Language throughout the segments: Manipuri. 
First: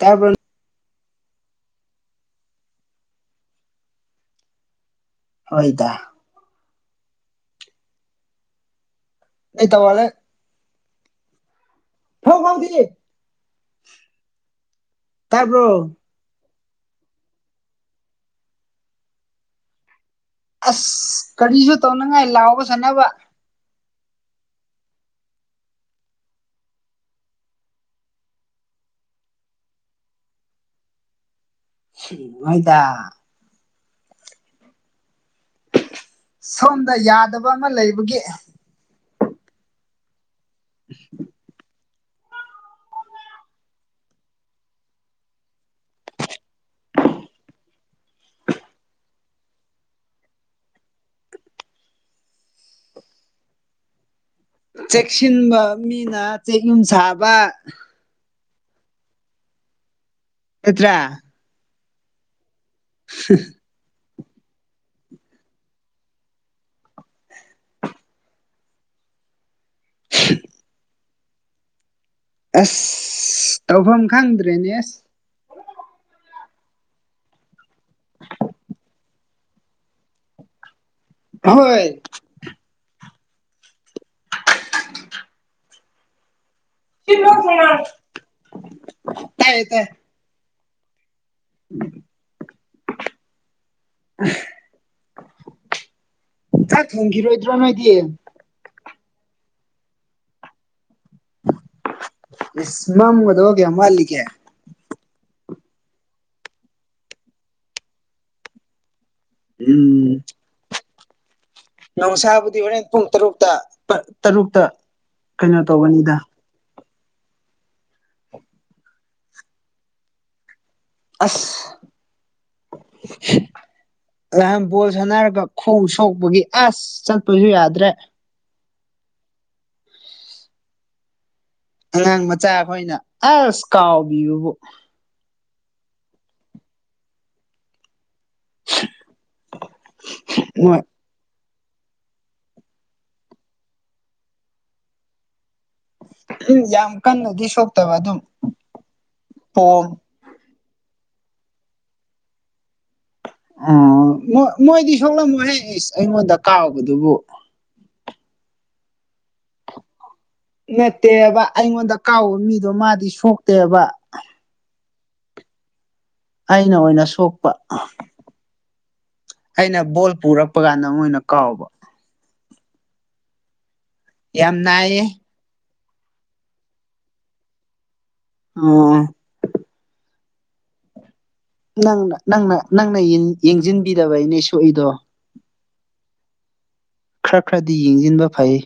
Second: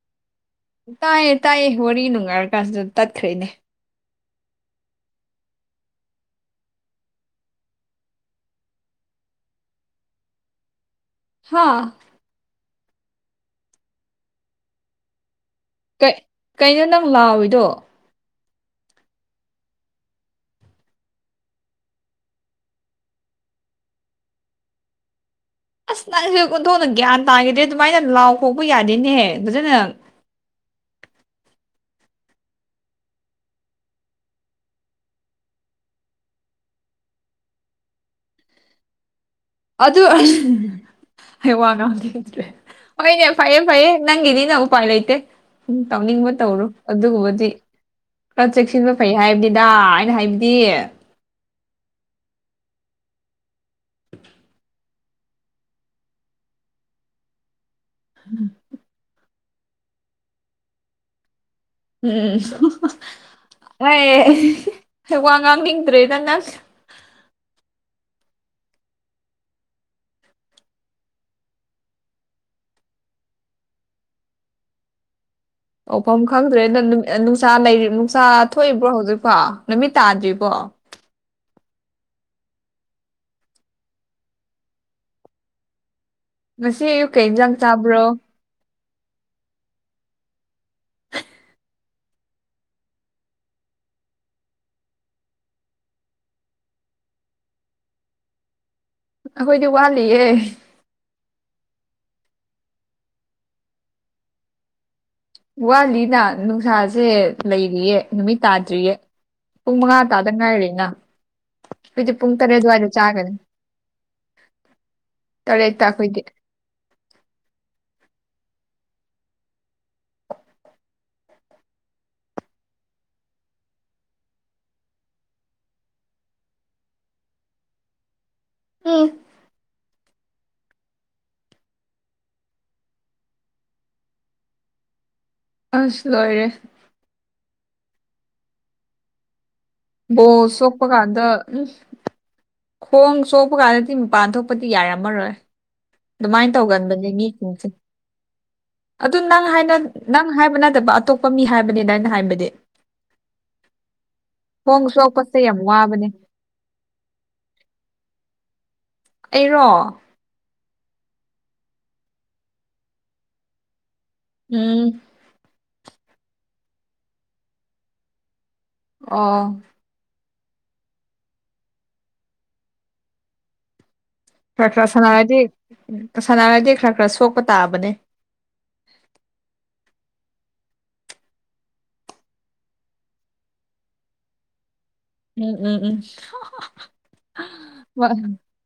ꯀꯥꯏ [unintelligible] ꯇꯥꯏꯌꯦ-ꯇꯥꯏꯌꯦ ꯋꯥꯔꯤ ꯅꯨꯡꯉꯥꯏꯔ ꯀꯥꯟꯁꯤꯗ ꯇꯠꯈ꯭ꯔꯦꯅꯦ ꯍꯣꯏꯗ ꯅ ꯇꯧ ꯋꯥꯂꯦ [unintelligible] ꯍꯥ ꯐꯥꯎ ꯐꯗꯤ ꯇꯥꯕ꯭ꯔꯣ ꯀꯩꯅꯣ ꯅꯪ ꯂꯥꯎꯏꯗꯣ ꯑꯁ ꯀꯔꯤꯁꯨ ꯇꯧꯅꯤꯉꯥꯏ ꯂꯥꯎꯕ ꯁꯥꯟꯅꯕ ꯑꯁ ꯅꯪꯁꯨ ꯑꯣꯟꯊꯣꯛꯅ ꯒ꯭ꯌꯥꯟ ꯇꯥꯈꯤꯗꯦ ꯑꯗꯨꯃꯥꯏꯅ ꯂꯥꯎ ꯀꯣꯛꯄ ꯌꯥꯗꯦꯅꯦ ꯐꯖꯅ ꯁꯤ ꯃꯣꯏꯗ ꯁꯣꯝꯗ ꯌꯥꯗꯕ ꯑꯃ ꯂꯩꯕꯒꯤ ꯑꯗꯨ [inaudible] ꯑꯩ ꯋꯥ ꯉꯥꯡꯅꯤꯡꯗ꯭ꯔꯦ ꯍꯣꯏꯅꯦ ꯐꯩꯌꯦ ꯐꯩꯌꯦ ꯅꯪꯒꯤꯗꯤꯅ ꯎꯄꯥꯏ ꯂꯩꯇꯦ꯫ ꯇꯥꯎꯅꯤꯡꯕ ꯇꯧꯔꯣ ꯑꯗꯨꯒꯨꯝꯕꯗꯤ꯫ ꯈꯔ ꯆꯦꯛꯁꯤꯟꯕ ꯐꯩ ꯍꯥꯏꯕꯅꯤꯗ ꯑꯩꯅ ꯍꯥꯏꯕꯗꯤ꯫ [inaudible] ꯆꯦꯛꯁꯤꯟꯕ ꯃꯤꯅ ꯆꯦꯛ ꯌꯨꯝ ꯁꯥꯕ꯫ ꯎꯝ꯫ ꯅꯠꯇ꯭ꯔꯥ꯫ ꯎꯝ ꯁ [unintelligible] ꯑꯦ ꯋꯥ ꯉꯥꯡꯅꯤꯡꯗ꯭ꯔꯦꯗ ꯅꯪ-ꯅꯪ [inaudible] ꯑꯁ ꯇꯧꯐꯝ ꯈꯪꯗ꯭ꯔꯦꯅꯦꯁ ꯇꯧꯐꯝ ꯈꯪꯗ꯭ꯔꯦ ꯅ ꯅꯨꯡꯁꯥ-ꯅꯨꯡꯁꯥ ꯊꯣꯛꯏꯕ꯭ꯔꯣ ꯍꯧꯖꯤꯛꯐꯥꯎ ꯅꯨꯃꯤꯠ ꯇꯥꯗ꯭ꯔꯤꯕꯣ ꯍꯣꯏ [inaudible] ꯉꯁꯤ ꯑꯌꯨꯛ ꯀꯩ ꯌꯦꯟꯖꯥꯡ ꯆꯥꯕ꯭ꯔꯣ꯫ ꯇꯥꯏꯌꯦ ꯇꯥꯏ꯫ [unintelligible] ꯆꯥꯛ ꯊꯨꯡꯒꯤꯔꯣꯏꯗ꯭ꯔꯣ ꯅꯣꯏꯗꯤ꯫ ꯑꯩꯈꯣꯏꯗꯤ ꯋꯥꯠꯂꯤꯌꯦ꯫ ꯏꯁ ꯃꯝꯒꯗꯣꯕ ꯀꯌꯥꯝ ꯋꯥꯠꯂꯤꯒꯦ꯫ ꯋꯥꯠꯂꯤꯅ ꯅꯨꯡꯁꯥꯁꯦ ꯂꯩꯔꯤꯌꯦ ꯅꯨꯃꯤꯠ ꯇꯥꯗ꯭ꯔꯤꯌꯦ꯫ ꯄꯨꯨꯝꯃꯉꯥ ꯎꯝ ꯇꯥꯗ ꯉꯥꯏꯔꯤꯅ꯫ ꯑꯩꯈꯣꯏꯗꯤ ꯄꯨꯡ ꯇꯔꯦꯠ ꯅꯨꯡꯁꯥꯕꯨꯗꯤ ꯍꯣꯔꯦꯟ ꯑꯗꯨꯋꯥꯏꯗ ꯄꯨꯡ ꯆꯥꯒꯅꯤ ꯇꯔꯨꯛꯇ ꯇꯔꯨꯛꯇ ꯀꯩꯅꯣ ꯇꯔꯦꯠꯇ ꯇꯧꯕꯅꯤꯗ꯫ ꯑꯩꯈꯣꯏꯗꯤ ꯑꯁ꯫ ꯂꯥꯟ ꯕꯣꯜ ꯁꯥꯟꯅꯔꯒ ꯈꯣꯡ ꯁꯣꯛꯄꯒꯤ ꯑꯁ ꯆꯠꯄꯁꯨ ꯌꯥꯗ꯭ꯔꯦ꯫ ꯎꯝ꯫ ꯑꯉꯥꯡ ꯃꯆꯥ ꯑꯩꯈꯣꯏꯅ ꯑꯁ ꯀꯥꯎꯕꯤꯕꯕꯨ꯫ ꯑꯁ ꯂꯣꯏꯔꯦ꯫ ꯕꯣꯜ ꯃꯣꯏ ꯁꯣꯛꯄꯀꯥꯟꯗ꯫ ꯎꯝ ꯈꯣꯡ ꯁꯣꯛꯄ ꯀꯥꯟꯗꯗꯤ ꯃꯄꯥꯟ ꯊꯣꯛꯄꯗꯤ ꯌꯥꯔꯝꯃꯔꯣꯏ꯫ ꯑꯗꯨꯃꯥꯏꯅ ꯌꯥꯝ ꯇꯧꯒꯟꯕꯅꯦ ꯀꯟꯅꯗꯤ ꯃꯤꯁꯤꯡꯁꯦ ꯁꯣꯛꯇꯕ ꯑꯗꯨꯝ ꯑꯗꯨ ꯅꯪ ꯍꯥꯏꯅ꯫ ꯄꯣꯝ ꯅꯪ ꯍꯥꯏꯕ ꯅꯠꯇꯕ ꯑꯇꯣꯞꯄ ꯃꯤ ꯍꯥꯏꯕꯅꯤꯗ ꯑꯩꯅ ꯍꯥꯏꯕꯗꯤ꯫ ꯑꯝ ꯈꯣꯡ ꯃꯣꯏꯗꯤ ꯁꯣꯛꯄꯁꯦ ꯁꯣꯛꯂꯝꯃꯣꯏꯍꯦ ꯌꯥꯝ ꯋꯥꯕꯅꯦ ꯑꯩꯉꯣꯟꯗ ꯀꯥꯎꯕꯗꯨꯕꯨ꯫ ꯑꯩꯔꯣ꯫ ꯅꯠꯇꯦꯕ ꯑꯩꯉꯣꯟꯗ ꯀꯥꯎꯕ ꯃꯤꯗꯣ ꯃꯥꯗꯤ ꯁꯣꯛꯇꯦꯕ꯫ ꯎꯝ꯫ ꯑꯩꯅ ꯑꯣꯏꯅ ꯁꯣꯛꯄ꯫ ꯑꯣ꯫ ꯑꯩꯅ ꯕꯣꯜ ꯄꯨꯔꯛꯄꯀꯥꯟꯗ ꯃꯣꯏꯅ ꯀꯥꯎꯕ꯫ ꯌꯥꯝ ꯈꯔ ꯈꯔ ꯅꯥꯏꯌꯦ ꯁꯅꯔꯗꯤ ꯁꯥꯟꯅꯔꯗꯤ ꯈꯔ ꯈꯔ ꯁꯣꯛꯄ ꯇꯥꯕꯅꯦ꯫ ꯑꯣ꯫ ꯅꯪ ꯅꯪꯅ ꯅꯪꯅ ꯌꯦꯡꯁꯤꯟꯕꯤꯗꯕꯩꯅꯦ ꯁꯣꯛꯏꯗꯣ꯫ ꯎꯝ ꯎꯝ ꯎꯝ꯫ ꯈꯔ ꯈꯔꯗꯤ ꯌꯦꯡꯁꯤꯟꯕ ꯐꯩ꯫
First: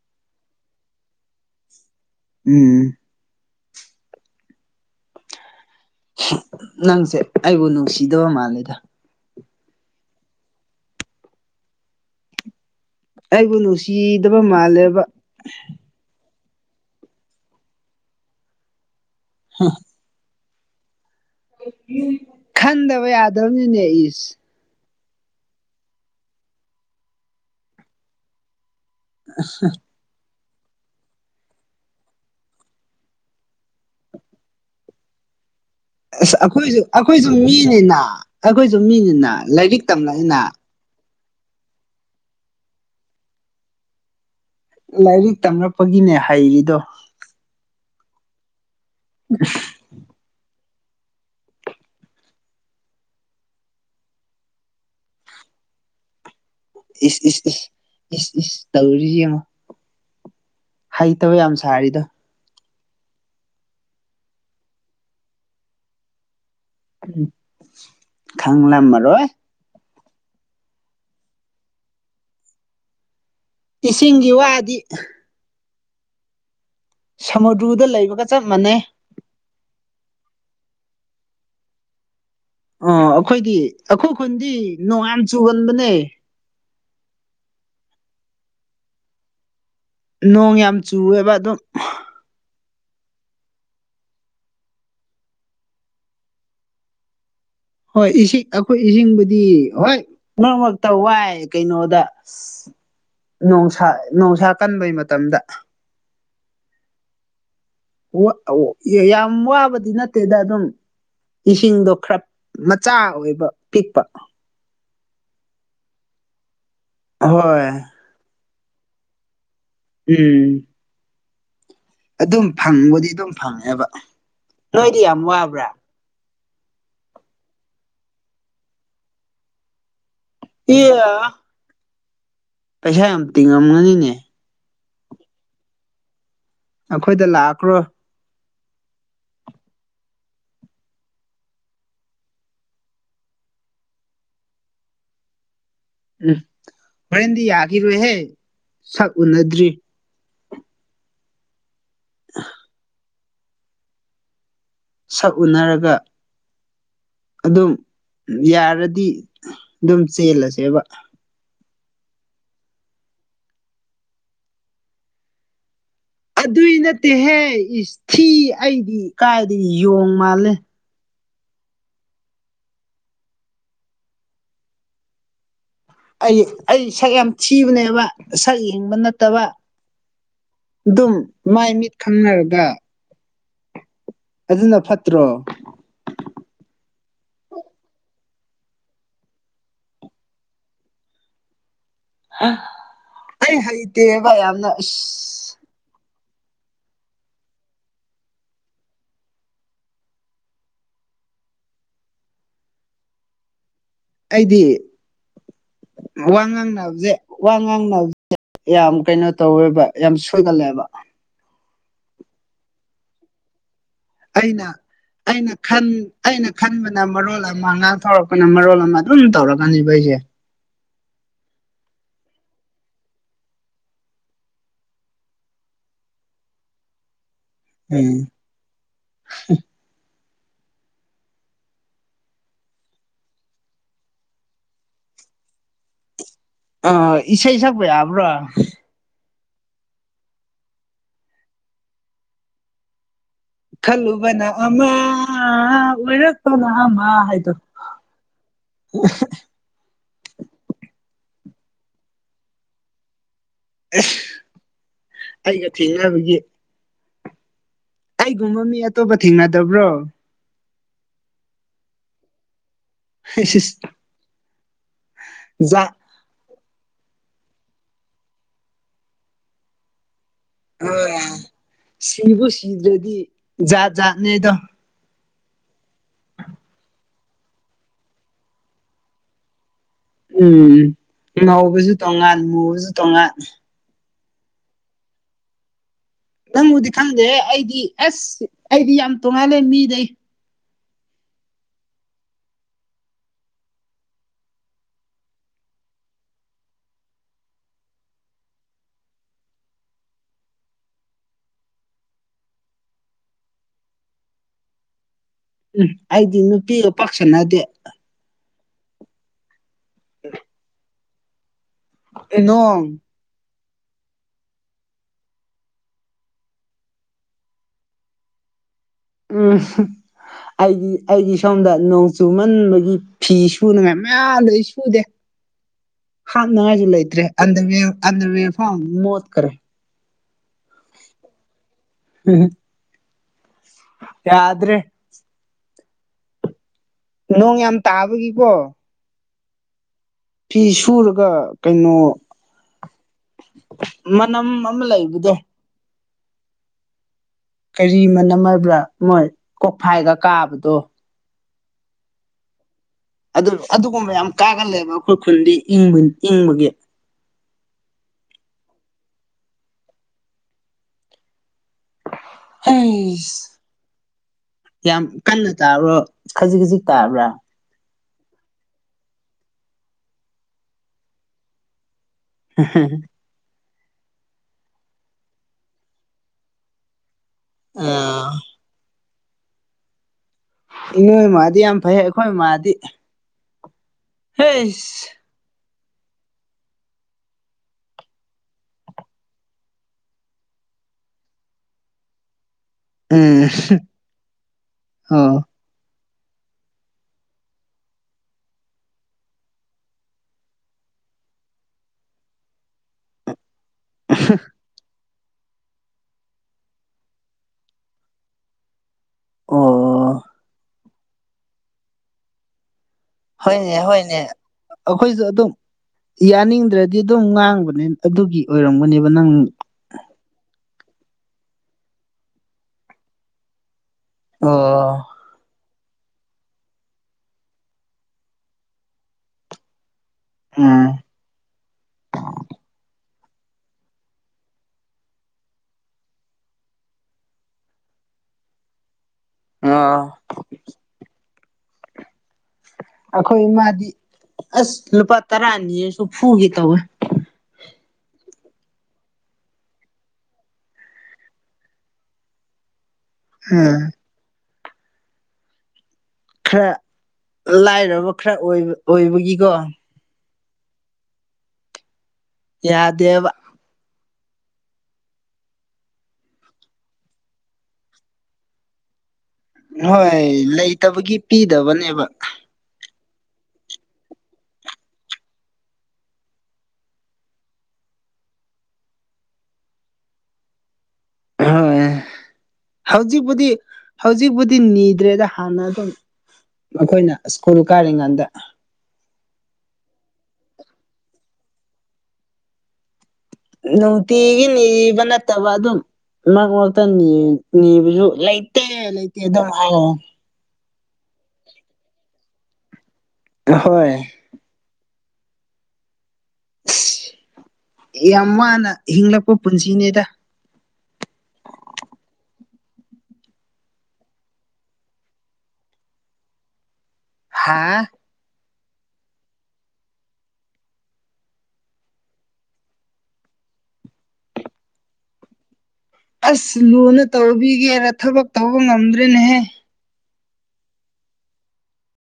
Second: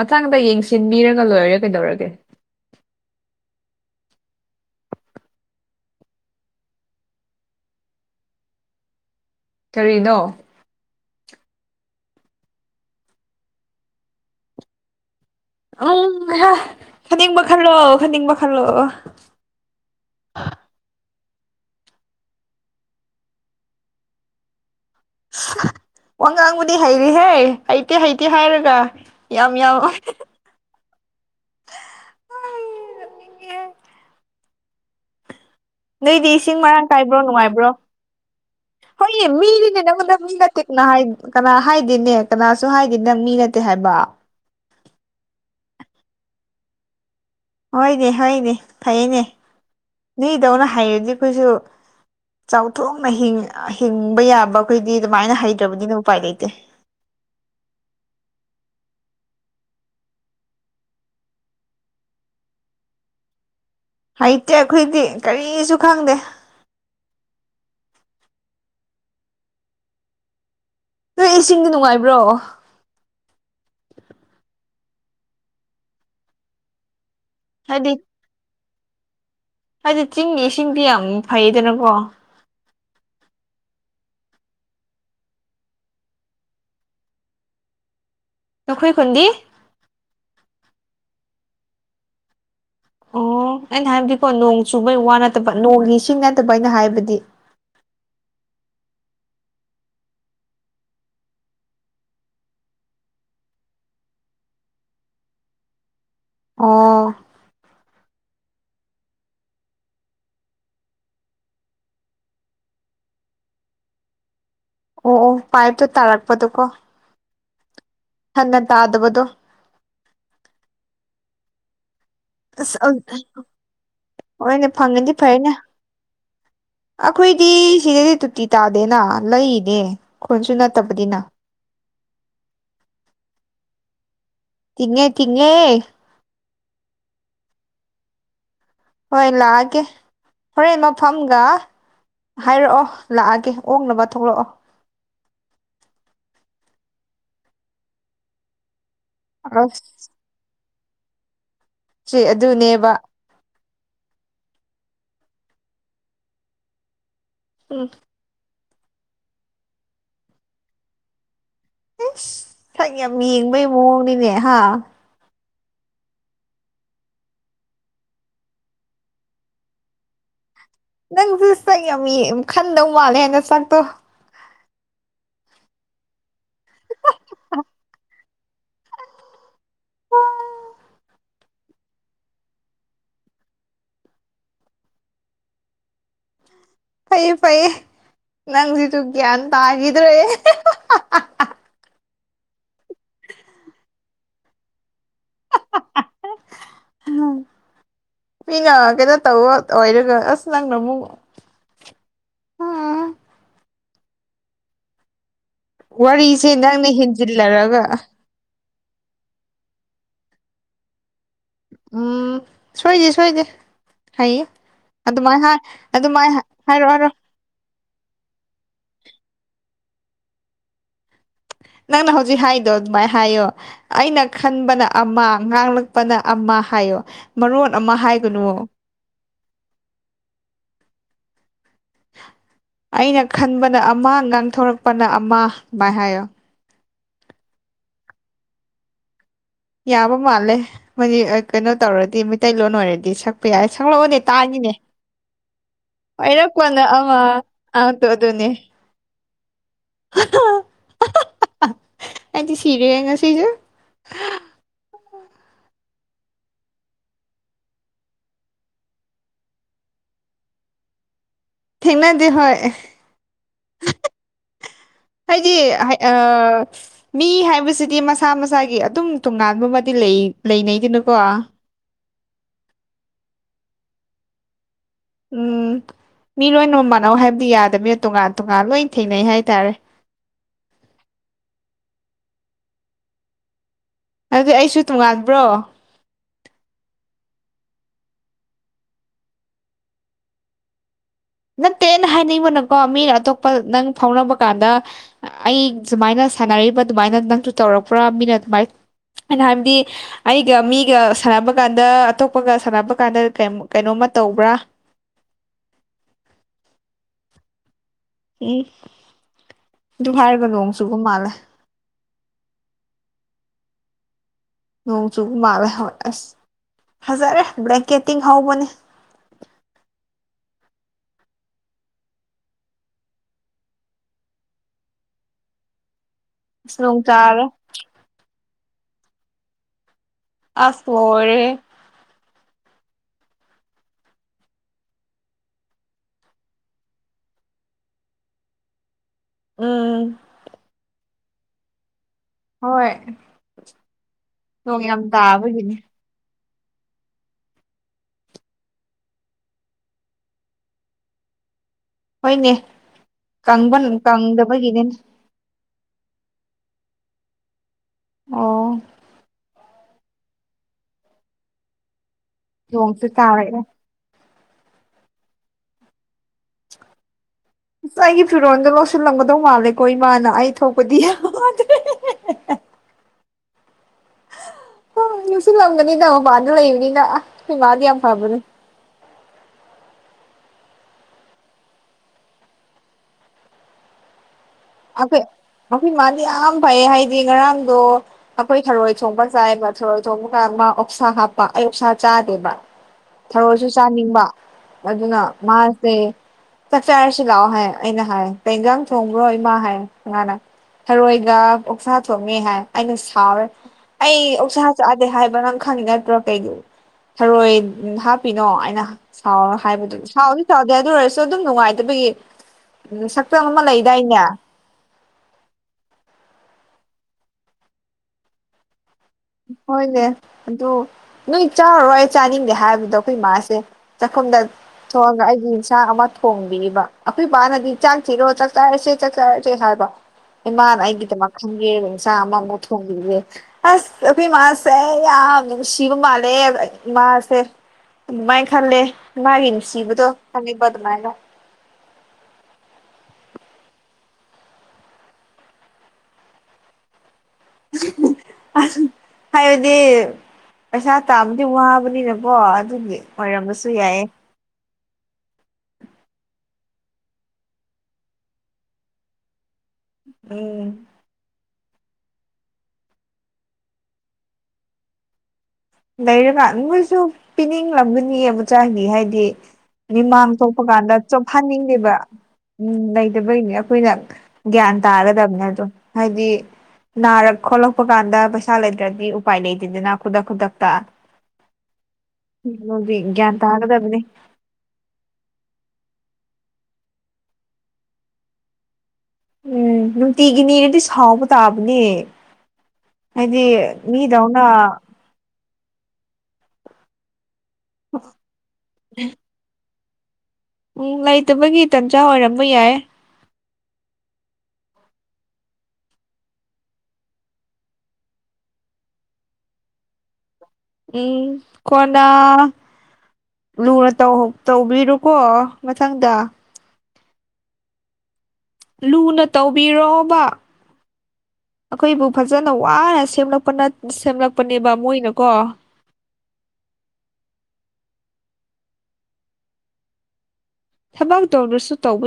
ꯃꯊꯪꯗ ꯌꯦꯡꯁꯤꯟꯕꯤꯔꯒ ꯂꯣꯏꯔꯦ ꯀꯩꯗꯧꯔꯒꯦ꯫ ꯎꯝ ꯅꯪꯁꯦ ꯑꯩꯕꯨ ꯅꯨꯡꯁꯤꯗꯕ ꯃꯥꯜꯂꯦꯗ ꯀꯔꯤꯅꯣ ꯑꯩꯕꯨ ꯅꯨꯡꯁꯤꯗꯕ ꯃꯥꯜꯂꯦꯕ ꯎꯝ ꯈꯅꯤꯡꯕ ꯈꯜꯂꯣꯑꯣ ꯈꯅꯤꯡꯕ ꯈꯜꯂꯣꯑꯣ ꯍ ꯈꯟꯗꯕ ꯌꯥꯗꯕꯅꯤꯅꯦ ꯏꯁ ꯋꯥ ꯉꯥꯡꯕꯨꯗꯤ ꯍꯩꯔꯤꯍꯦ ꯍꯩꯇꯦ ꯍꯩꯇꯦ ꯍꯥꯏꯔꯒ ꯌꯥꯝ ꯌꯥ ꯅꯣꯏꯗꯤ ꯑꯁ ꯏꯁꯤꯡ ꯑꯩꯈꯣꯏꯁꯨ ꯃꯔꯥꯡ ꯀꯥꯏꯕ꯭ꯔꯣ ꯑꯩꯈꯣꯏꯁꯨ ꯅꯨꯡꯉꯥꯏꯕ꯭ꯔꯣ ꯃꯤꯅꯤꯅ ꯑꯩꯈꯣꯏꯁꯨ ꯍꯣꯏꯅꯦ ꯃꯤꯅꯤꯅ ꯃꯤꯗꯤꯅꯦ ꯂꯥꯏꯔꯤꯛ ꯅꯪꯉꯣꯟꯗ ꯇꯝꯂꯛꯏꯅ ꯃꯤꯅ ꯀꯅꯥ ꯍꯥꯏꯗꯦꯅꯦ ꯀꯅꯥꯁꯨ ꯍꯥꯏꯗꯦ ꯅꯪ ꯃꯤ ꯅꯠꯇꯦ ꯍꯥꯏꯕ ꯂꯥꯏꯔꯤꯛ ꯇꯝꯔꯛꯄꯒꯤꯅꯦ ꯍꯩꯔꯤꯗꯣ꯫ ꯍꯣꯏꯅꯦ ꯍꯣꯏꯅꯦ ꯐꯩꯅꯦ꯫ [unintelligible] ꯅꯣꯏꯗꯧꯅ ꯍꯥꯏꯔꯗꯤ ꯑꯩꯈꯣꯏꯁꯨ꯫ ꯆꯥꯎꯊꯣꯛꯅ ꯍꯤꯡꯕ ꯌꯥꯕ ꯑꯩꯈꯣꯏꯗꯤ ꯑꯗꯨꯃꯥꯏꯅ ꯍꯩꯇꯕꯅꯤꯅ ꯎꯄꯥꯏ ꯂꯩꯇꯦ꯫ ꯏꯁ ꯏꯁ ꯏꯁ ꯏꯁ ꯏꯁ ꯇꯧꯔꯤꯁꯤ ꯌꯦꯉꯣ꯫ ꯍꯩꯇꯕ ꯌꯥꯝ ꯁꯥꯔꯤꯗꯣ꯫ ꯍꯩꯇꯦ ꯑꯩꯈꯣꯏꯗꯤ ꯀꯔꯤꯁꯨ ꯈꯪꯗꯦ꯫ ꯈꯪꯂꯝꯃꯔꯣꯏ꯫ ꯅꯣꯏ ꯏꯁꯤꯡꯗꯤ ꯅꯨꯡꯉꯥꯏꯕ꯭ꯔꯣ꯫ ꯏꯁꯤꯡꯒꯤ ꯋꯥꯗꯤ꯫ ꯁꯃꯨꯗ꯭ꯔꯨꯗ ꯍꯥꯏꯗꯤ ꯂꯩꯕꯒ ꯆꯞ ꯃꯥꯟꯅꯩ ꯍꯥꯏꯗꯤ ꯆꯤꯡ ꯏꯁꯤꯡꯗꯤ ꯌꯥꯝ ꯐꯩꯗꯅꯀꯣ ꯑꯣ ꯑꯩꯈꯣꯏꯗꯤ ꯑꯩꯈꯣꯏ ꯈꯨꯟꯗꯤ ꯅꯣꯡꯉꯥꯟ ꯆꯨꯒꯟꯕꯅꯦ ꯅꯈꯣꯏ ꯈꯨꯟꯗꯤ ꯅꯣꯡ ꯌꯥꯝ ꯆꯨꯑꯦꯕ ꯑꯗꯨꯝ ꯑꯣ ꯑꯩꯅ ꯍꯥꯏꯕꯗꯤꯀꯣ ꯅꯣꯡ ꯆꯨꯕꯒꯤ ꯋꯥ ꯅꯠꯇꯕ ꯅꯣꯡꯒꯤ ꯂꯤꯁꯤꯡ ꯅꯠꯇꯕ ꯑꯩꯅ ꯍꯥꯏꯕꯗꯤ ꯍꯣꯏ ꯏꯁꯤꯡ ꯑꯩꯈꯣꯏ ꯏꯁꯤꯡꯕꯨꯗꯤ ꯍꯣꯏ ꯃꯔꯛ ꯃꯔꯛꯇ ꯋꯥꯏ ꯀꯩꯅꯣꯗ ꯅꯣꯡꯁꯥ ꯣꯡꯁꯥ ꯀꯟꯕꯩ ꯃꯇꯝꯗ ꯑꯣ ꯌꯥꯝ ꯋꯥꯕꯗꯤ ꯅꯠꯇꯦꯗ ꯑꯗꯨꯝ ꯏꯁꯤꯡꯗꯣ ꯈꯔ ꯃꯆꯥ ꯑꯣꯏꯕ ꯄꯤꯛꯄ ꯑꯣ ꯑꯣ ꯄꯥꯏꯞꯇꯣ ꯇꯥꯔꯛꯄꯗꯨꯣꯀꯣ ꯍꯣꯏ ꯊꯟꯅ ꯇꯥꯗꯕꯗꯣ ꯎꯝ ꯑꯗꯨꯝ ꯑꯁ ꯑꯪ ꯐꯪꯕꯗꯤ ꯑꯗꯨꯝ [unintelligible] ꯐꯪꯉꯦꯕ ꯍꯣꯏꯅꯦ ꯅꯣꯏꯗꯤ ꯐꯪꯉꯗꯤ ꯌꯥꯝ ꯐꯔꯅꯦ ꯋꯥꯕ꯭ꯔꯥ ꯑꯩꯈꯣꯏꯗꯤ ꯁꯤꯗꯗꯤ ꯇꯣꯇꯤ ꯇꯥꯗꯦꯅ ꯂꯩꯔꯤꯅꯦ ꯈꯨꯟꯁꯨ ꯑꯦ ꯅꯠꯇꯕꯅꯤꯅ ꯄꯩꯁꯥ ꯌꯥꯝ ꯇꯤꯡꯉ꯭ꯔꯝꯃꯅꯤꯅꯦ ꯇꯤꯡꯉꯦ ꯇꯤꯡꯉꯦ ꯑꯩꯈꯣꯏꯗ ꯂꯥꯛꯑꯈ꯭ꯔꯣ ꯍꯣꯏ ꯂꯥꯛꯑꯒꯦ ꯍꯣꯔꯦꯟ ꯃꯐꯝꯒ ꯍꯥꯏꯔꯛꯑꯣ ꯂꯥꯛꯑꯒꯦ ꯑꯣꯛꯅꯕ ꯊꯣꯛꯂꯛꯑꯣ ꯎꯝ ꯍꯣꯔꯦꯟꯗꯤ ꯌꯥꯈꯤꯔꯣꯏꯍꯦ ꯁꯛ ꯎꯅꯗ꯭ꯔꯤ ꯑꯁ ꯆꯦ ꯑꯗꯨꯅꯦꯕ ꯁꯛ ꯎꯅꯔꯒ ꯑꯗꯨꯝ ꯎꯝ ꯌꯥꯔꯗꯤ ꯑꯗꯨꯝ ꯆꯦꯜꯂꯁꯦꯕ ꯏꯁ ꯁꯛ ꯌꯥꯝ ꯌꯦꯡꯕꯩ ꯃꯑꯣꯡꯅꯤꯅꯦ ꯍꯥ ꯑꯗꯨꯏ ꯅꯠꯇꯦꯍꯦ ꯏꯁ ꯊꯤ ꯑꯩꯗꯤ ꯀꯥꯏꯗꯒꯤ ꯌꯣꯡ ꯃꯥꯜꯂꯦ ꯅꯪꯁꯨ ꯁꯛ ꯌꯥꯝ ꯌꯦꯡ ꯈꯟꯗꯧ ꯃꯥꯜꯂꯦꯍꯦ ꯅꯁꯛꯇꯣ ꯑꯩ ꯑꯩ ꯁꯛ ꯌꯥꯝ ꯊꯤꯕꯅꯦꯕ ꯁꯛ ꯌꯦꯡꯕ ꯅꯠꯇꯕ ꯑꯗꯨꯝ ꯃꯥꯏ ꯃꯤꯠ ꯈꯪꯅꯔꯒ ꯑꯗꯨꯅ ꯐꯠꯇ꯭ꯔꯣ ꯐꯩꯌꯦ ꯐꯩꯌꯦ ꯅꯪꯁꯤꯁꯨ ꯒ꯭ꯌꯥꯟ ꯇꯥꯒꯤꯗ꯭ꯔꯦꯍꯦ [unintelligible] ꯑꯍ ꯑꯩ ꯍꯩꯇꯦꯕ ꯌꯥꯝꯅ ꯏꯁ [unintelligible] ꯃꯤꯅ ꯀꯩꯩꯅꯣ ꯇꯧꯕ ꯑꯣꯏꯔꯒ ꯑꯁ ꯅꯪꯅ ꯑꯃꯨꯛ ꯑꯩꯗꯤ ꯋꯥ ꯋꯥꯔꯤꯁꯦ ꯅꯪꯅ ꯉꯥꯡꯅꯕꯁꯦ ꯋꯥ ꯍꯦꯟꯖꯤꯜꯂꯔꯒ ꯉꯥꯡꯅꯕ__ [unintelligible] ꯌꯥꯝ ꯀꯩꯅꯣ ꯇꯧꯋꯦꯕ ꯌꯥꯝ ꯁꯣꯏꯒꯜꯂꯦꯕ ꯎꯝ ꯁꯣꯏꯗꯦ ꯁꯣꯏꯗꯦ ꯍꯩꯌꯦ ꯑꯩꯅ ꯑꯗꯨꯃꯥꯏ ꯑꯩꯅ ꯍꯥꯏ ꯈꯟ ꯑꯗꯨꯃꯥꯏ ꯑꯩꯅ ꯍꯥꯏꯔꯣ ꯍꯥꯏꯔꯣ ꯈꯟꯕꯅ ꯃꯔꯣꯜ ꯑꯃ ꯉꯥꯡꯊꯣꯔꯛ__ ꯄꯅ ꯃꯔꯣꯜ ꯑꯃ ꯑꯗꯨꯝ ꯇꯧꯔꯛꯀꯅꯤꯕ ꯑꯩꯁꯦ ꯅꯪꯅ ꯍꯧꯖꯤꯛ ꯍꯥꯏꯗꯣ ꯑꯗꯨꯃꯥꯏꯅ ꯍꯥꯏꯌꯣ ꯑꯩꯅ ꯈꯟꯕꯅ ꯑꯃ ꯉꯥꯡꯂꯛꯄꯅ ꯑꯃ ꯍꯥꯏꯌꯣ ꯃꯔꯣꯟ ꯑꯃ ꯎꯝ ꯍꯥꯏꯒꯅꯨꯋꯣ [unintelligible] ꯑꯩꯅ ꯈꯟꯕꯅ ꯑꯃ ꯉꯥꯡꯊꯣꯔꯛꯄꯅ ꯑꯃ ꯑꯗꯨꯃꯥꯏ ꯍꯥꯏꯌꯣ ꯑꯥ ꯏꯁꯩ ꯁꯛꯄ ꯌꯥꯕ꯭ꯔꯣ ꯌꯥꯕ ꯃꯥꯜꯂꯦ ꯃꯣꯏꯗꯤ ꯀꯩꯅꯣ ꯇꯧꯔꯗꯤ ꯃꯩꯇꯩꯂꯣꯟ ꯑꯣꯏꯔꯗꯤ ꯁꯛ ꯄ ꯌꯥꯏ ꯁꯪꯂꯛꯑꯣꯅꯦ ꯈꯜꯂꯨꯕꯅ ꯇꯥꯒꯦꯅꯦ ꯑꯃ ꯑꯣꯏꯔꯛꯄꯅ ꯑꯃ ꯑꯪꯠꯇꯣ ꯑꯗꯨꯅꯦ [unintelligible] [unintelligible] ꯑꯩꯗꯤ ꯁꯤꯔꯦꯍꯦ ꯉꯁꯤꯁꯦ ꯑꯦꯍ ꯑꯩꯒ ꯊꯦꯡꯅꯕꯒꯤ ꯑꯩꯒꯨꯝꯕ ꯃꯤ ꯑꯇꯣꯞꯄ ꯊꯦꯡꯅꯗꯕ꯭ꯔꯣ ꯊꯦꯡꯅꯗꯦ ꯍꯣꯏ [unintelligible] ꯍꯥꯏꯗꯤ ꯖꯥꯠ ꯑꯥ ꯃꯤ ꯍꯥꯏꯕꯁꯤꯗꯤ ꯃꯁꯥ ꯃꯁꯥꯒꯤ ꯑꯗꯨꯝ ꯇꯣꯉꯥꯟꯕ ꯑꯃꯗꯤ ꯂꯩꯌꯦ ꯑ [unintelligible] ꯁꯤꯕꯨ ꯁꯤꯗ꯭ꯔꯗꯤ ꯖꯥꯠ ꯖꯥꯠꯅꯦꯗꯣ ꯎꯝ ꯃꯤ ꯂꯣꯏꯅꯃꯛ ꯃꯥꯟꯅꯧ ꯍꯥꯏꯕꯗꯤ ꯌꯥꯗꯕꯅꯤꯅ ꯇꯣꯉꯥꯟ ꯇꯣꯉꯥꯟ ꯂꯣꯏ ꯊꯦꯡꯅꯩ ꯍꯥꯏꯇꯥꯔꯦ ꯎꯝ ꯊꯦꯡꯅꯍꯧꯕꯁꯨ ꯇꯣꯡꯉꯥꯟ ꯃꯨꯕꯁꯨ ꯇꯣꯡꯉꯥꯟ ꯑꯗꯨ ꯑꯩꯁꯨ ꯇꯣꯉꯥꯟꯕ꯭ꯔꯣ ꯅꯪꯕꯨꯗꯤ ꯈꯪꯗꯦꯍꯦ ꯑꯩꯗꯤ ꯑꯁ ꯑꯩꯗꯤ ꯌꯥꯝ ꯇꯣꯡꯉꯥꯜꯂꯦ ꯃꯤꯗꯩ ꯅꯠꯇꯦ ꯑꯩꯅ ꯍꯥꯏꯅꯤꯡꯕꯅꯀꯣ ꯃꯤꯅ ꯑꯇꯣꯞꯄ ꯅꯪ ꯐꯥꯎꯅꯕ ꯀꯥꯟꯗ ꯑꯩ ꯁꯨꯃꯥꯏꯅ ꯁꯥꯟꯅꯔꯤꯕ ꯑꯗꯨꯃꯥꯏꯅ ꯅꯪꯁꯨ ꯇꯧꯔꯛꯄ꯭ꯔꯥ ꯃꯤꯅ ꯑꯗꯨꯃꯥꯏ ꯑꯩꯅ ꯍꯥꯏꯕꯗꯤ ꯑꯩꯒ ꯃꯤꯒ ꯁꯥꯟꯅꯕ ꯀꯥꯟꯗ ꯑꯇꯣꯞꯄꯒ ꯁꯥꯟꯅꯕ ꯀꯥꯟꯗ ꯀꯦꯝ ꯀꯩꯅꯣꯝꯃ ꯇꯧꯕ꯭ꯔꯥ ꯎꯝꯍ ꯑꯩꯗꯤ ꯅꯨꯄꯤꯒ ꯄꯥꯛ ꯁꯥꯅꯗꯦ ꯑꯦ ꯑꯗꯨ ꯍꯥꯏꯔꯒ ꯅꯣꯡ ꯆꯨꯕ ꯃꯥꯜꯂꯦ ꯅꯣꯡ ꯅꯣꯡ ꯆꯨꯕ ꯃꯥꯜꯂꯦ ꯍ‌ꯣꯏ ꯑꯁ ꯐꯖꯔꯦ ꯕ꯭ꯂꯦꯡꯀꯦꯠ ꯇꯤꯡꯍꯧꯕꯅꯤ ꯎꯝ ꯑꯩꯗꯤ ꯑꯩꯗꯤ ꯁꯣꯝꯗ ꯅꯣꯡ ꯆꯨꯃꯟꯕꯒꯤ ꯐꯤ ꯁꯨꯅꯉꯥꯏ ꯃꯌꯥꯝ ꯂꯩ ꯁꯨꯗꯦ ꯑꯁ ꯍꯥꯞꯅꯉꯥꯏꯖꯨ ꯅꯣꯡ ꯂꯩꯇ꯭ꯔꯦ ꯇꯥꯔꯦ ꯑꯟꯗꯔꯋ‌ꯦꯌꯔ ꯑꯟꯗꯔꯋ‌ꯦꯌꯔ ꯐꯥꯎ ꯃ‌ꯣꯠꯈ꯭ꯔꯦ ꯑꯁ ꯂ‌ꯣꯏꯔꯦꯍ‌ꯦ [unintelligible] ꯌꯥꯗ꯭ꯔꯦ ꯅꯣꯡ ꯌꯥꯝ ꯇꯥꯕꯒꯤꯀꯣ ꯎꯝ ꯐꯤ ꯁꯨꯔꯒ ꯀꯩꯅꯣ ꯍꯣꯏ ꯃꯅꯝ ꯅꯣꯡ ꯑꯃ ꯌꯥꯝ ꯂꯩꯕꯗꯣ ꯇꯥꯕꯒꯤꯅꯤ ꯀꯔꯤ ꯃꯅꯝ ꯍꯥꯏꯕ꯭ꯔꯥ ꯃꯣꯏ ꯀꯣꯛꯐꯥꯏꯒ ꯀꯥꯕꯗꯣ ꯍꯣꯏꯅꯦ ꯑꯗꯨ ꯀꯪꯕ ꯑꯗꯨꯒꯨꯝꯕ ꯌꯥꯝ ꯀꯪꯗꯕꯒꯤꯅꯦ ꯀꯥꯒꯜꯂꯦꯕ ꯑꯩꯈꯣꯏ ꯈꯨꯟꯗꯤ ꯏꯪꯕ ꯏꯪꯕꯒꯤ ꯑꯣ ꯅꯣꯡꯁꯨ ꯑꯩꯁ ꯇꯥꯔꯛꯑꯦ ꯌꯥꯝ ꯀꯟꯅ ꯇꯥꯕ꯭ꯔꯣ ꯈꯖꯤꯛ ꯈꯖꯤꯛ ꯇꯥꯕ꯭ꯔꯥ ꯑꯁ ꯑꯩꯒꯤ ꯐꯤꯔꯣꯟꯗꯣ ꯂꯧꯁꯤꯜꯂꯝꯒꯗꯧ ꯃꯥꯜꯂꯦꯀꯣ ꯏꯃꯥꯅ ꯑꯩ ꯊꯣꯛꯄꯗꯤ [unintelligible] ꯗ꯭ꯔꯦ [unintelligible] ꯍ ꯂꯧꯁꯜꯂꯝꯒꯅꯤꯗ ꯃꯄꯥꯟꯗ ꯂꯩꯕꯅꯤꯅ ꯈ‌ꯣꯏ ꯃꯥꯗꯤ ꯌꯥꯝ ꯑꯥ ꯐꯕꯅꯦ ꯅꯣꯏ ꯃꯥꯗꯤ ꯌꯥꯝ ꯐꯩ ꯑꯩꯈꯣꯏ ꯃꯥꯗꯤ [unintelligible] ꯑꯩꯈꯣꯏ ꯑꯩꯈꯣꯏ ꯃꯥꯗꯤ ꯌꯥꯝ ꯐꯩ ꯍꯥꯏꯗꯤ ꯉꯔꯥꯡꯗꯣ ꯑꯩꯈꯣꯏ ꯊꯔꯣꯏ ꯊ‌ꯣꯡꯕ ꯆꯥꯏꯕ ꯊꯔꯣꯏ ꯊ‌ꯣꯡꯕ ꯀꯥꯟ ꯃꯥ ꯑꯣꯛꯁꯥ ꯍꯥꯞꯄ ꯑꯩ ꯑꯣꯛꯁꯥ ꯆꯥꯗꯦꯕ ꯎꯝ ꯊꯔꯣꯏꯁꯨ ꯆꯥꯅꯤꯡꯕ ꯑꯗꯨꯅ ꯑꯣ ꯃꯥꯁꯦ ꯆꯥꯛ ꯆꯔꯁꯤ ꯂꯥꯛꯑꯣ ꯍꯥꯏ ꯑꯩꯅ ꯍꯥꯏ ꯀꯩ ꯏꯟꯖꯥꯡ ꯊꯣꯡꯕ꯭ꯔꯣ ꯏꯃꯥ ꯍꯥꯏ ꯃꯥꯥꯅ ꯊꯔꯣꯏꯒ ꯑꯣꯛꯁꯥ ꯊꯣꯡꯉ‌ꯦ ꯍꯥꯏ ꯑꯩꯅ ꯁꯥꯎꯔꯦ ꯑꯩ ꯑꯣꯛꯁꯥ ꯆꯥ ꯗꯦ ꯍꯥꯏꯕ ꯅꯪ ꯈꯪꯉꯤ ꯅꯠꯇ꯭ꯔꯣ ꯀꯩꯒꯤ ꯊꯔꯣꯏ ꯍꯥꯞꯄꯤꯅꯣ ꯑꯩꯅ ꯁꯥꯎꯔ ꯍꯥꯏꯕꯗꯣ ꯑꯣ ꯁꯥꯎꯗꯤ ꯁꯥꯎꯗꯦ ꯑꯗꯨ ꯑꯣꯏꯔꯁꯨ ꯑꯗꯨꯝ ꯅꯨꯡꯉꯥꯏꯇꯕꯒꯤ ꯃꯁꯛ ꯍꯣꯏꯅꯦ ꯍꯣꯏꯅꯦ ꯑꯩꯈꯣꯏꯖꯨ ꯑꯗꯨꯝ ꯌꯥꯅꯤꯡꯗ꯭ꯔꯗꯤ ꯑꯗꯨꯝ ꯉꯥꯡꯕꯅꯦ ꯑꯗꯨꯒꯤ ꯑꯣꯏꯔꯝꯒꯅꯦꯕ ꯅꯪ ꯍꯣꯏꯅꯦ ꯑꯗꯨ ꯅꯣꯏ ꯆꯥꯔꯣ ꯑꯩ ꯆꯥꯅꯤꯡꯗꯦ ꯍꯥꯏꯕꯗꯣ ꯑꯩꯈꯣꯏ ꯏꯃꯥꯥꯁꯦ ꯆꯥꯛꯈꯨꯝꯗ ꯑꯣ ꯊꯣꯛꯑꯒ ꯑꯩꯒꯤ ꯆꯥꯥꯛ ꯑꯃ ꯊꯣꯡꯕꯤꯔꯤꯕ ꯑꯩꯈꯣꯏ ꯄꯥꯅꯗꯤ ꯆꯥꯛ ꯊꯤꯔꯣ ꯆꯥꯛ ꯆꯥꯔꯁꯦ ꯆꯥꯛ ꯆꯥꯔꯁꯦ ꯍꯥꯏꯕ ꯏꯃꯥꯅ ꯎꯝ ꯑꯩꯒꯤꯗꯃꯛ ꯈꯪꯕꯤꯔꯒ ꯏꯟꯁꯥꯡ ꯑꯃꯃꯨꯛ ꯊꯣꯡꯕꯤꯌ‌ꯦ ꯑꯁ ꯑꯕ‌ꯦꯝꯃꯥ ꯑꯁ ꯑꯩ ꯌꯥꯝ ꯅꯨꯡꯁꯤꯕ ꯃꯥꯜꯂ‌ꯦ ꯏꯃꯥꯁꯦ ꯗꯨꯃꯥꯏ ꯈꯜꯂ‌ꯦ ꯏꯃꯥꯒꯤ ꯅꯨꯡꯁꯤꯕꯗꯣ ꯑꯣ ꯈꯪꯕꯤꯕ ꯗꯨꯃꯥꯏꯅ ꯑꯩꯈꯣꯏ ꯏꯃꯥꯗꯤ ꯑꯁ ꯂꯨꯄꯥ ꯇꯔꯥ ꯅꯤꯔꯁꯨ ꯐꯨꯒ‌ꯦ ꯇꯧꯋꯦ [unintelligible] ꯍꯥꯏꯕꯗꯤ ꯄꯩꯁꯥ ꯇꯥꯟꯕꯗꯤ ꯋꯥꯕꯅꯤꯅꯀꯣ ꯑꯗꯨꯒꯤ ꯑꯣꯏꯔꯝꯕꯁꯨ ꯎꯝ ꯌꯥꯏꯌ‌ꯦ ꯈꯔ ꯂꯥꯏꯔꯕ ꯈꯔ ꯑꯣꯏꯕ ꯑꯣꯏꯕꯒꯤꯀꯣ ꯎꯝ ꯌꯥꯗꯦꯕ ꯂꯩꯔꯒ ꯃꯣꯏꯁꯨ ꯄꯤꯅꯤꯡꯂꯝꯒꯅꯤꯌꯦ ꯃꯆꯥꯥꯒꯤ ꯍꯥꯏꯗꯤ ꯃꯤꯃꯥꯡ ꯍꯣꯏ ꯊꯣꯛꯄ ꯀꯥꯟꯗ ꯂꯩꯇꯕꯒꯤ ꯆ‌ꯣꯞꯍꯟꯅꯤꯡꯗꯦꯕ ꯄꯤꯗꯕꯅꯦꯕ ꯎꯝ ꯂꯩꯇꯕꯩꯅ‌ꯦ ꯑꯩꯈꯣꯏꯅ ꯒ꯭ꯌꯥꯟ ꯇꯥꯒꯗꯕꯅꯤ ꯑꯗꯨ ꯍꯥꯏꯗꯤ ꯅꯥꯔꯛ ꯈꯣꯠꯂꯛꯄ ꯀꯥꯟꯗ ꯄꯩꯁꯥ ꯂꯩꯇ꯭ꯔꯗꯤ ꯎꯄꯥꯏ ꯂꯩꯇꯦꯗꯅ ꯈꯨꯗꯛ ꯈꯨꯗꯛꯇ ꯍꯣꯏ [unintelligible] ꯗꯤ ꯒ꯭ꯌꯥꯟ ꯇꯥꯅꯒꯗꯕꯅꯤ ꯇꯤ ꯅꯤꯗ꯭ꯔꯦꯗ ꯍꯥꯟꯅ ꯑꯗꯨꯝ ꯃꯈꯣꯏꯅ ꯁ꯭ꯀꯨꯜ ꯀꯥꯔꯤꯉꯥꯟꯗ ꯎꯝ ꯅꯨꯡꯇꯤꯒꯤꯅꯤꯅꯗꯤ ꯁꯥꯎꯕ ꯇꯥꯕꯅꯦ ꯍꯥꯏꯗꯤ ꯅꯨꯡꯇꯤ ꯃꯤꯗꯧꯅ ꯅꯤꯕꯅ ꯇꯕ ꯑꯗꯨꯝ ꯃꯔꯛ ꯃꯔꯛꯇ ꯅꯤ ꯅꯤꯕꯁꯨ ꯂꯩꯇꯦ ꯂꯩꯇꯦ ꯑꯗꯨꯝ [unintelligible] ꯎꯝ ꯂꯩꯇꯕꯒꯤ ꯇꯟꯖꯥ ꯑꯣꯏꯔꯝꯕ ꯌꯥꯏ ꯍꯣꯏ ꯑꯁ ꯌꯥꯝ ꯋꯥꯅ ꯍꯤꯡꯂꯛꯄ ꯄꯨꯟꯁꯤꯅꯦꯗ ꯎꯝ [unintelligible] ꯂꯨꯅ ꯇꯧ ꯇꯧꯕꯤꯔꯨꯀꯣ ꯃꯊꯪꯗ ꯍꯥꯥ ꯂꯨꯅ ꯇꯧꯕꯤꯔꯣꯕ ꯑꯩꯈꯣꯏꯕꯨ ꯐꯖꯅ ꯋꯥꯅ ꯁꯦꯝꯂꯛꯄ ꯁꯦꯝꯂꯛꯄꯅꯦꯕ ꯃꯣꯏꯅꯀꯣ ꯑꯁ ꯂꯨꯅ ꯇꯧꯕꯤꯒꯦꯔ ꯊꯕꯛ ꯇꯧꯕ ꯉꯝꯗ꯭ꯔꯦꯅꯦꯍꯦ ꯊꯕꯛ ꯇꯧꯗ꯭ꯔꯁꯨ ꯇꯧꯕ